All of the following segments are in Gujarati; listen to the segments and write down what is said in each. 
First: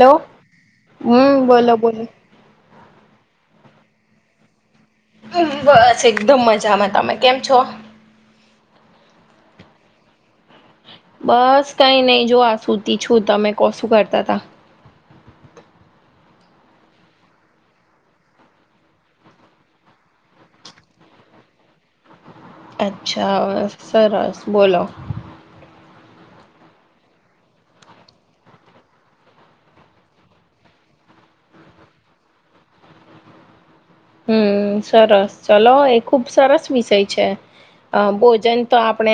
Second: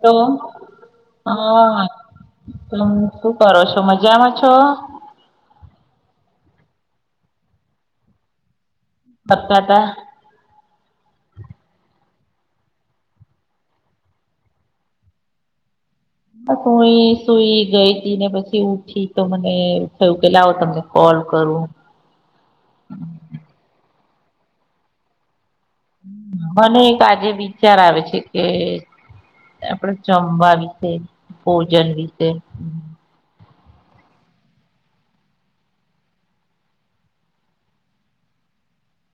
હલો હમ બોલો હા બોલો ત શું કરો છો મજામાં છો બસ એકદમ મજામાં તમે કેમ છો પતા હતા બસ કઈ નહી જો આ સૂતી છું તમે કોશું કરતા તા બસ હું સુઈ ગઈ ત ને પછી ઉઠી તો મને થયું કેલા આવો તમને કોલ ું કરવું અચ્છા સરસ બોલો મને એક આજે વિચાર આવે છે કે આપડે જમવા વિશે ભોજન વિશે હમ્મ સરસ ચલો એ ખુબ સરસ વિષય છે. અહ ભોજન તો આપણે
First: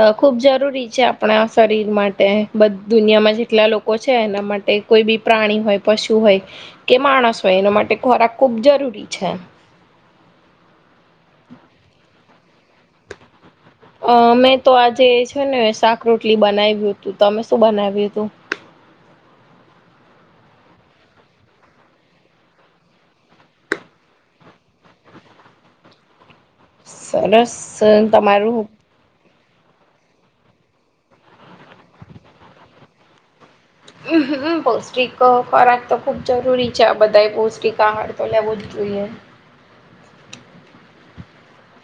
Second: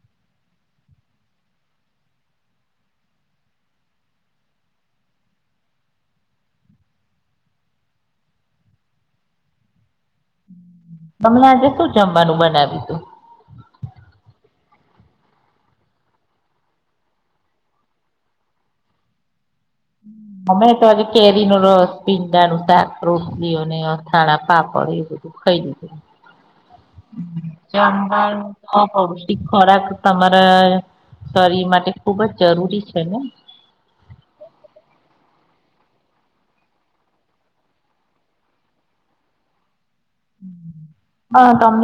અહ ખુબ જરૂરી છે આપણા શરીર માટે બધ દુનિયામાં જેટલા લોકો છે એના માટે કોઈ બી પ્રાણી હોય પશુ હોય કે માણસ હોય એના માટે ખોરાક ખૂબ જરૂરી છે. હમણાં આજે શું જમવાનું બનાવ્યું તું? અહ મૈ તો આજે છે ને શાક રોટલી બનાવ્યું તું. તમે શું બનાવ્યું તું? [inaudible] અમ્મ અમે તો આજે કેરી નો રસ, પીંડા નું શાક, રોટલી અને અથણા પાપડ એ [inaudible] ખઈ લીધું. હમ્મ સરસ જમવાનું તમારું [inaudible] એક ખોરાક તમારા શરીર માટે ખુબ જ જરૂરી છે ને? અમ્મ હમ્મ પૌષ્ટિક ક ખોરાક તો ખુબ જરૂરી છે આ બધા પૌષ્ટિક આહાર તો લેવો જ જોઈએ. હ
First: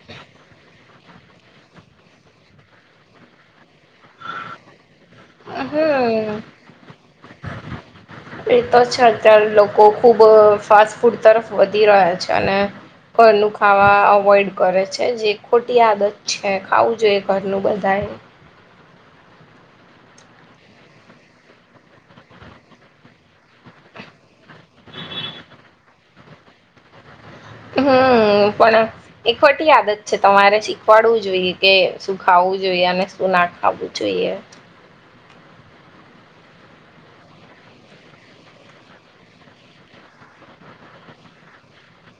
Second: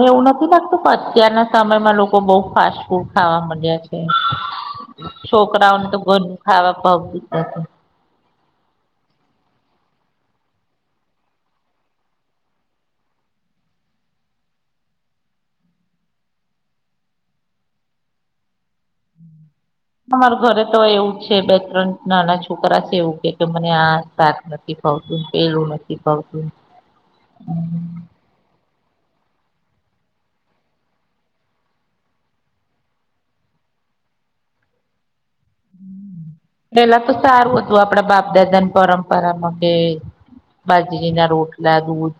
એવું નથી લાગતું અત્યારના સમયમાં લોકો બઉુ ફાસ્ટ ફૂડ ખાવા માંડ્યા છે. છોકરાઓને તો બર હમ ખાવા [inaudible] કો ખૂબ ફાસ્ટ ફૂડ તરફ વધી રહ્યા છે અને ઘરનું ખાવા અવોઈડ કરે છે જે ખોટી આદત છે. ખાવું જોઈએ ઘરનું બધાએ એવું. માર ઘરે તો એવું જ છે બે ત્રણ નાના છોકરા છે એવું કે મને આ શાક નથી ફાવતું પલું નથી ફાવતું. હમ્મ પણ એખોટી આદત છે, તમારે શીખવાડવું જોઈએ કે શું ખાવું જોઈએ અને શું ના ખાવું જો ઈએ. હમ્મ, પેલા તો સારું હતું આપડા બાપ દાદાની પરંપરા માટે બાજરીના રોટલા દૂધ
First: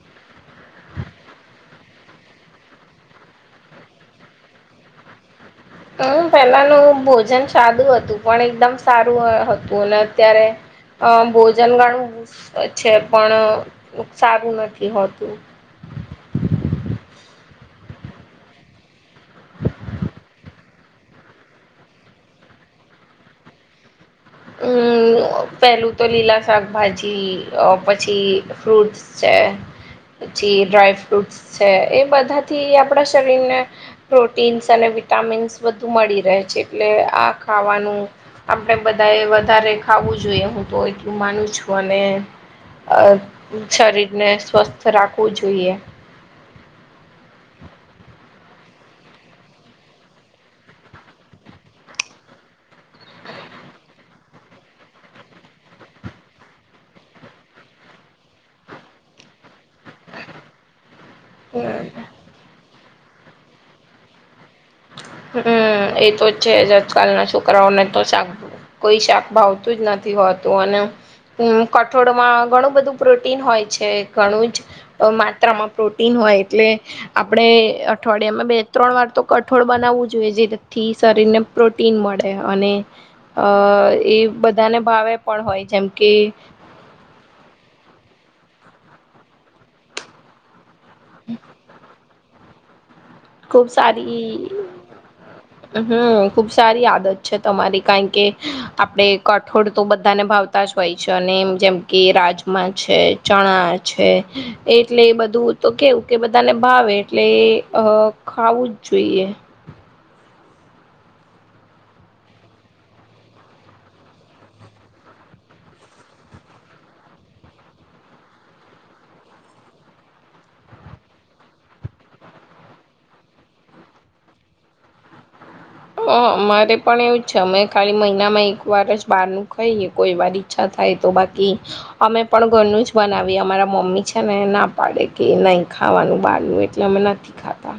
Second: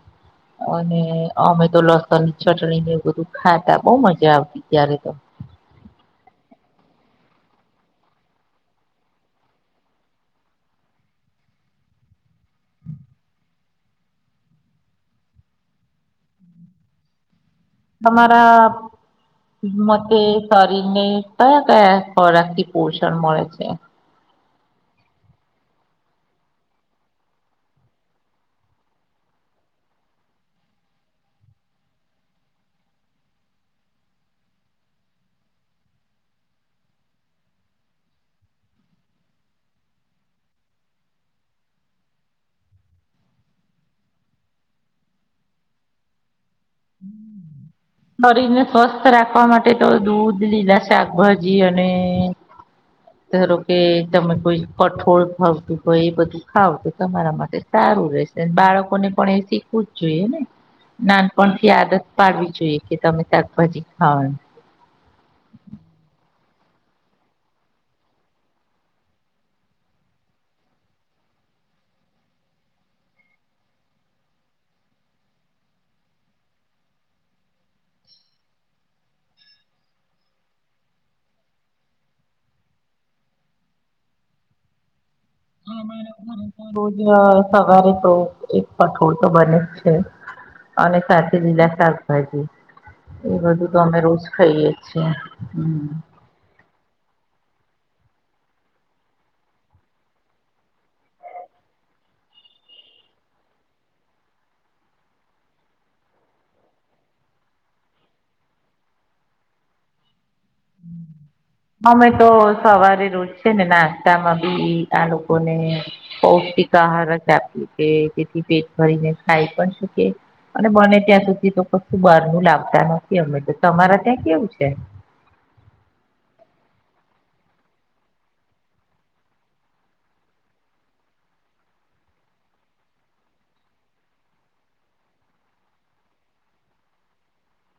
અને અમે તો લસણ ચટણી ને એ બધું ખાતા બહુ મજા આવતી ત્યારે તો હમ્મ, પેલાનું ભોજન સાદું હતું પણ એકદમ સારું અહ હતું અને અત્યારે અહ ભોજન ગણું છે પણ સારું નથી હોતું. તમારા મતે શરીને કયા કયા ખોરાખ થી પોષણ મળે છે? અમ્મ હમ્મ. પેલું તો લીલા શાકભાજી અહ પછી ફ્રૂટ્સ છે. [inaudible] પછી ડ્રાયફ્રુટસ છે એ બધાથી આપણા શરીરને પ્રોટીન્સ અને વિટામિન્સ બધું મળી રહે છે એટલે આ ખાવાનું આપણે બધ બા વધારે ખાવું જોઈએ હું તો એટલું માનું છું. અને અહ શરીરને સ્વસ્થ રાખવું જોઈએ. હમ્મ. શરીર ને સ્વસ્થ રાખવા માટે તો દૂધ લીધા શાકભાજી અને ધરો કે તમે કોઈ કઠોળ ભાવતું હોય એ બધું ખાવ તો તમારા માટે સા રું રહશે. બાળકોને પણ એ શીખવું જ જોઈએ ને? ના પનથી હમ આદત પાડવી જોઈએ કે તમે શાકભાજી ખાવાનું. હમ્મ એતો જ છે જ. આજકાલના છોકરાઓને તો શાકભું કોઈ શાક ભાવતું જ નથી હોતું અને ઉમ કઠોળમાં ઘણું બધું પ્રોટીન હોય છે ઘણું જ અહ માત્રામાં પ્રોટીન હોય એટલે આપણે અઠવાડિયામાં બે ત્રણ વાર તો ક ઠોળ બનાવવું જોઈએ જેથી શરીરને પ્રોટીન મળે અને અહ એ બ બધાને ભાવે પણ હોય હા જેમ કે મારા ઘરે તો રોજ અહ સવારે પ્રો એક કઠોળ તો બને જ છે અને સાથે લીલા શાકભાજી એ ખુબ બધું તો અમે સારી રોજ ખાઈએ છીએ હમ. હમ ખુબ સારી આદત છે તમારી કારણ કે આપણે કઠોળ તો બધાને ભાવતા જ હોય છે અને જેમ કે રાજમા છે ચણા છે એટલે એ બધું તો કેવું કે બધાને ભાવે એટલે એ ખાવું જ જોઈએ હમ અમે તો સવારે રોજ છે ને નાસ્તા માં બી આ લોકોને બહું [unintelligible] જ આપ કે તેથી પેટ ભરીને ખાય પણ શકે અને બને ત્યાં સુધી તો કશું બહાર નું લાવતા નથી અમે તો તમારા ત્યાં કેવું છે [inaudible] હ અમારે પણ એવું છે અમે ખાલી મહિનામાં એક વાર જ બાર નું ખાઈએ કોઈ વાર ઈચ્છા થ થાય તો બાકી અમે પણ ઘરનું જ બનાવીએ અમારા મમ્મી છે ને ના પાડે કે નહી ખ ખાવાનું બહારનું એટલે અમે નથી ખાતા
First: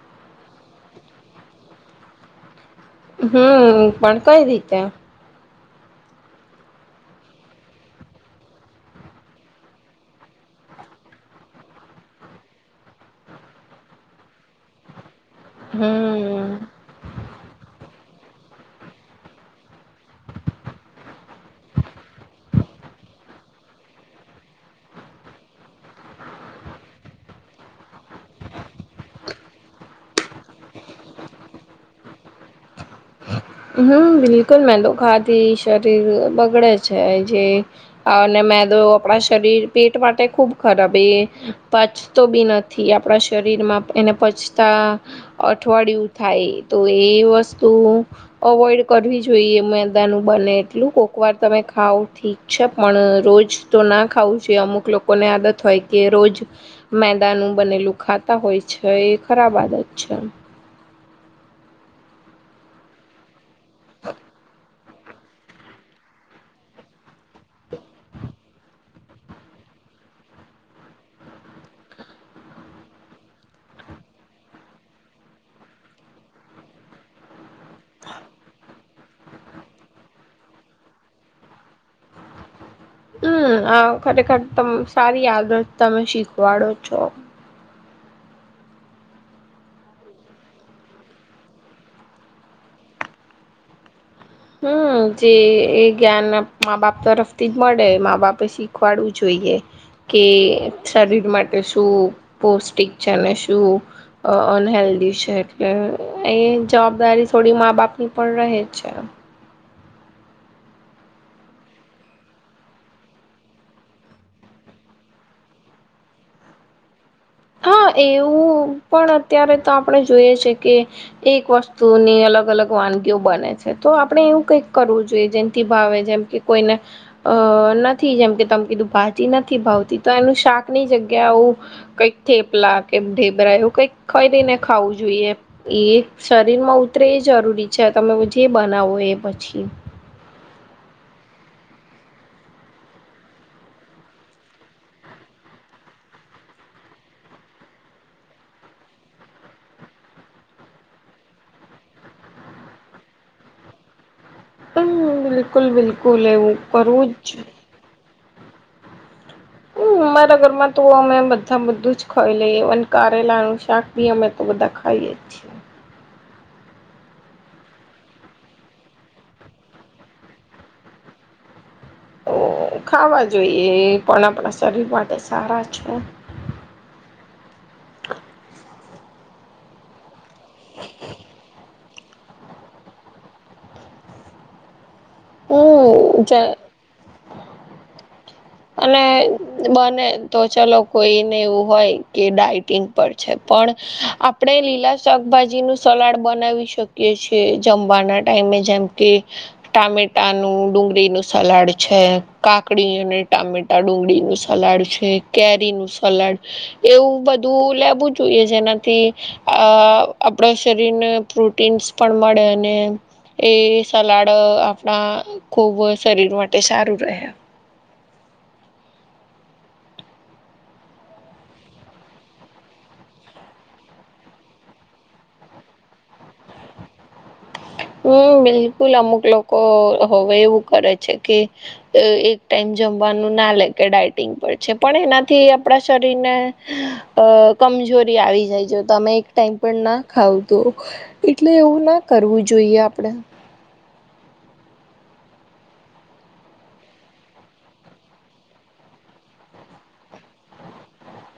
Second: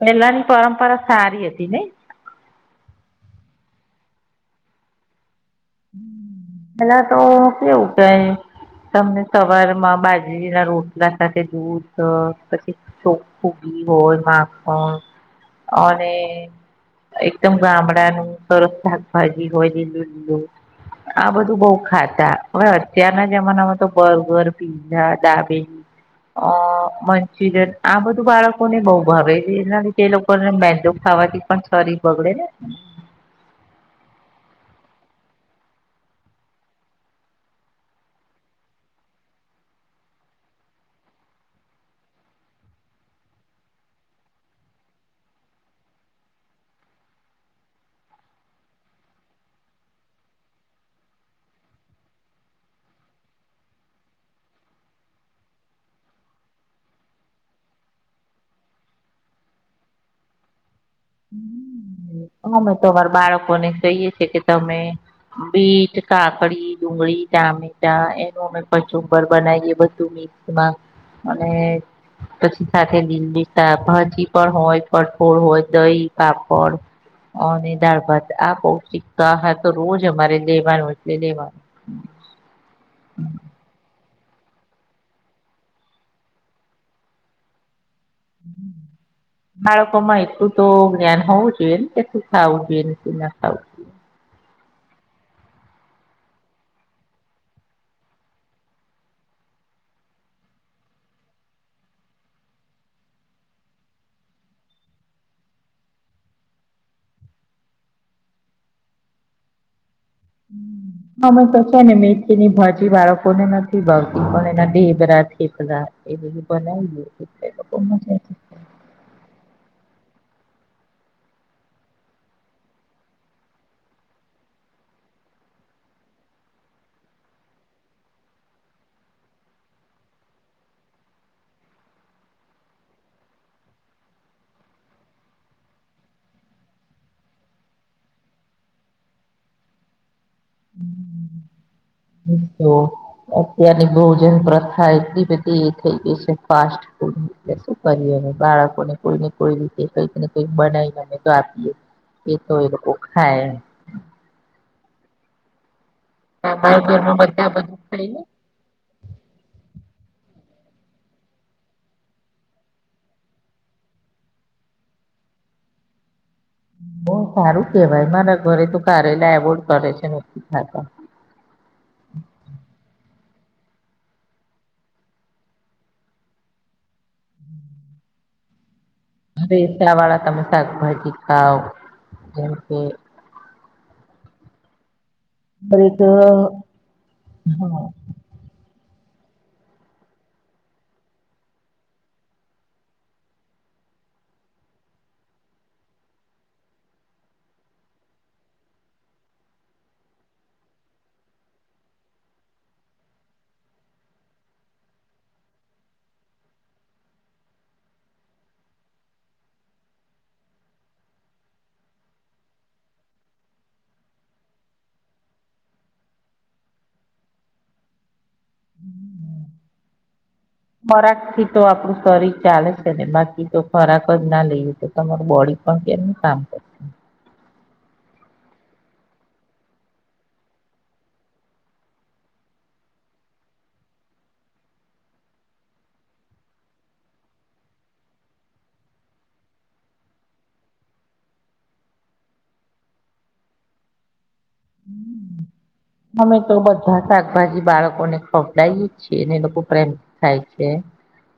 પેલાની પરંપરા સારી હતી ને હમ પણ કઈ રીતે પેલા તો કેવું કેય તમને સવારમાં બાજરી ના રોટલા સાથે દૂધ પછી ચોખું હોય માખણ અને હમ એકદમ ગામડાનું સરસ શાકભાજી હોય લીલું લીલું આ બધું બહુ ખાતા હવે અત્યારના જમાનામાં તો બર્ગર પીઝા ડાબેલી અ મંચુરિયન આ બધું બાળકોને બહુ ભાવે છે એના લીધે એ લોકોને મેંદો ખાવાથી પણ શરીર બગડે ને હમ બિલકુલ મેંદો ખાવાથી શરીર બગડે છે જે અને મેંદો આપણા શરીર પેટ માટે ખુબ ખરાબ એ પચતો બી નથી આપણા શરીર શરીરમાં એને પછતા અઠવાડિયું થાય તો એ વસ્તુ અવોઈડ કરવી જોઈએ મેદાનું બને એટલું કોકવાર તમે ખાવ ઠીક છે પણ રોજ જ તો ના ખાવું જોઈ અમુક લોકો ને આદત હોય કે રોજ મેદાનુ બનેલું ખાતા હોય છે એ ખરાબ આદત છે [inaudible] અમેતો અમારા બાળકો ને કહીએ છે કે તમે બીટ કાકડી ડુંગળી ટામેટા એનું અમે કચુંબર બનાવીયએ બધું [unintelligible] અને પછી સાથે લીલી શાકભાજી પણ હોય કટોડ હોય દહી પાપડ દાળ ભાત આ બહુજ [unintelligible] તો રોજ અમારે લેવાનું એટલે લેવાનું હમ ખરેખર સારી આદત તમે શીખવાડો છો [unintelligible] બાળકોમાં એટલું તો જ્ઞાન હોવું જોઈએ ને કે શું ખાવું જોઈએને શું ના ખાવું જોઈએ હમ જે એ જ્ઞાન મા બાપ તરફથી જ મળે મા બાપે શીખવાડું જોઈએ કે શરીર માટે શું પૌષ્ટિક છે શું અનહેલ્ધી છે એટલે એ જવાબદારી થોડી મા બાપ ની પણ રહે છે હમ અમે તો છે ને મેથી ની ભાજી બાળકો ને નથી ભાવતી પણ એના ઢેબરા થેપલા એ બધું બનાવીએં હા એવું પણ અત્યારે તો આપણે જોઈએ છે કે એક વસ્તુની અલગ અલગ વાનગીઓ બને છે તો આપડણે એવું કઈક કરવું જેથી ભાવે જેમ કે કોઈને અ નથી જેમ કે તમે કીધું ભાજી નથી ભાવતી તો એનું શાકની જગ્યા આવું કઈક થેપલા કે ઢેબરા એવું કઈ કઈને ખાવું જોઈએ એ શરીર માં ઉતરે જરૂરી છે તમે જે બનાવો એ પછી [inaudible] તો અત્યારની ભોજનપ્રથા એટલી બધી એ થઈ ગઈ છે ફાસ્ટ શું કરીએ બાળકોને કોઈને કોઈ રીતે કઈકને કઈક બનાવીને અમેતો આપીએ એ તો એ લોકો ખાય પણ બિલકુલ બિલકુલ એવું અમારા કરવું ઘરમાં જ બધા બધું ખાય ને હમ [inaudible] અમારા ઘરમાં તો અમે બધા બધું જ ખાઈ લઈએ કારેલા નું શાક ભી અમે તો બધા ખાઈએ [unintelligible] [inaudible] બહુ સારું કેવાય મારા ઘરે તું કરેલા એવોર્ડ કરે છે નથી ખાતા [inaudible] ખાવા જોઈએ પણ આપણા શરીર માટે સારા છે [unintelligible] હવે [unintelligible] વાળા તમે શાકભાજી ખાવ જેમ કે હું જ [unintelligible] અને બને તો ચલો કોઈને એવું હોય કે ડઇટિંગ પર છે પણ આપણેે લીલા શાકભાજી નું સલાડ બનાવી શકીએ છીએ જમવાના ટાઈમે જમ કે ટામેટા નું ડુંગળી નું સલાડ છે કાકડી ટામેટા- ડુંગળીનું સલાડ છે, કેરીનું સલાડ એવું બધું લેવું જોઈ કે જેનાથી આ આપણા શરીરને પ્રોટીન્સ પણ મળે અને એ સલાડ આપણા ખૂબ શરીર માટે સારું રહે. હમ હમ ખોરાકથી તો આપડું શરીર ચાલે છે ને બાકી તો ખોરાક જ ના લઈએ તો તમાર બોડી પણ કેમનું કામ કરશે? હમ બિલકુલ અમુક લોકો હવે એવું કરે છે કે અ એક ટાઈમ જમવાનું ના લે કે ડાયટિંગ પર છે પણ એનાથી આપણા શરીરને અ કમ કમજોરી આવી જાય જો તમે એક ટાઈમ પણ ના ખાવ તો એટલે એવું ના કરવું. જોઈએ આપણે અમે તો બધા શાકભાજી બાળકોને ખવડાયે જ છીએ ને લોકો પ્રેમ ખાય છે.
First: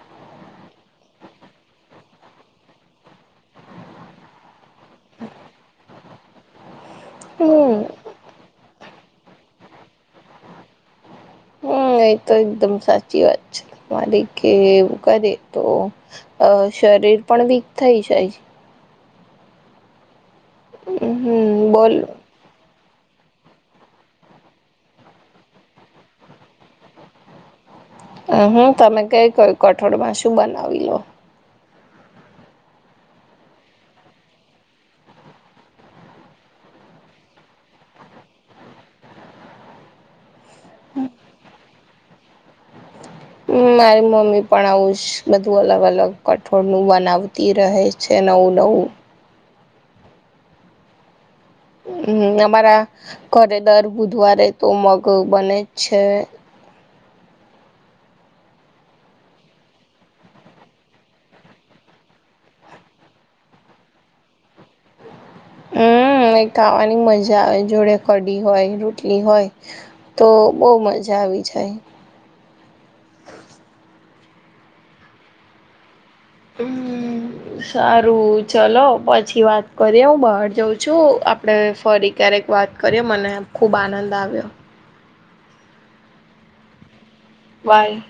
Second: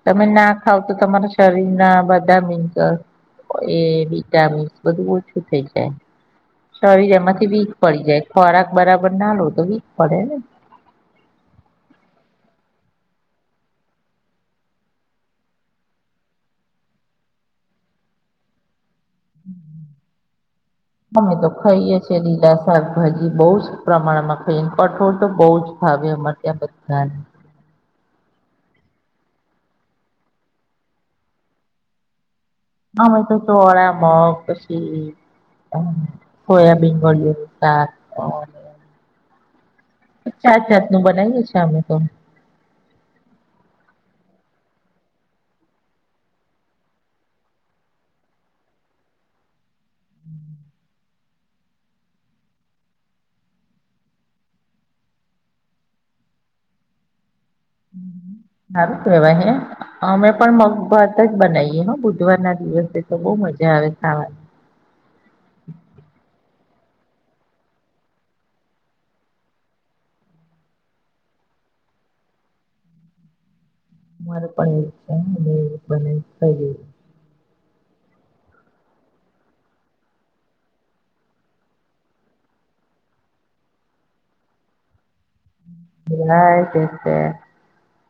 તમે ના ખાવ તો તમારા શરીરના બધા મિન્ક એ વિટામિન્સ બધું ઓછું થઈ જાય શોરીર એમાંથી વીક હમ પડી જાય ખોરાક બરાબર ના લો તો વીક પડે ને [inaudible] હમ એ તો એકદમ સાચી વાત છે, મારી કે એવું કરે તો અ શરીર પણ વીક થઈ જાય અમે તો હમ ખઇએ બોલ છીએ લીલા શાકભાજી બહુ જ પ્રમાણમાં ખઈએ ને કઠોળ તો બહુ જ ભાવે અમારે ત્યાં બધાને. હ હમ તમે કઈ કય કઠોળમાં શું બનાવી લો અમે તો ચોળા, મગ પછી હ સોયાબીન બળયુ તા જાત જાતનું બનાવીએ છીએ અમે તો. હમ મારી મમ્મી પણ આવું જ બધું અલગ અલગ કઠોળનું બનાવતી રહે છે. એટલે હું લઉ. હમ. હમ અમારા ઘરે દર બુધવારે તો મગ બને જ છે. સારું કેવાય હે અમે પણ મગભાત જ બનાવીએ હ બુધવારના દિ દિવસે તો બહુ મજા આવે ખાવાની. હમ એક ખાવાની મજા આવે જોડે કઢી હોય રોટલી હોય તો બહુ મજા આવી જ અરે પણ છે બ થઈ ગયું હમ સારું ચલો પછી વાત કરીએ હું બહાર જાઉં છું આપડે ફરી ક્યારેક વાત કરીએ મને ખૂબ આનંદ આવ્યો. [unintelligible] વાય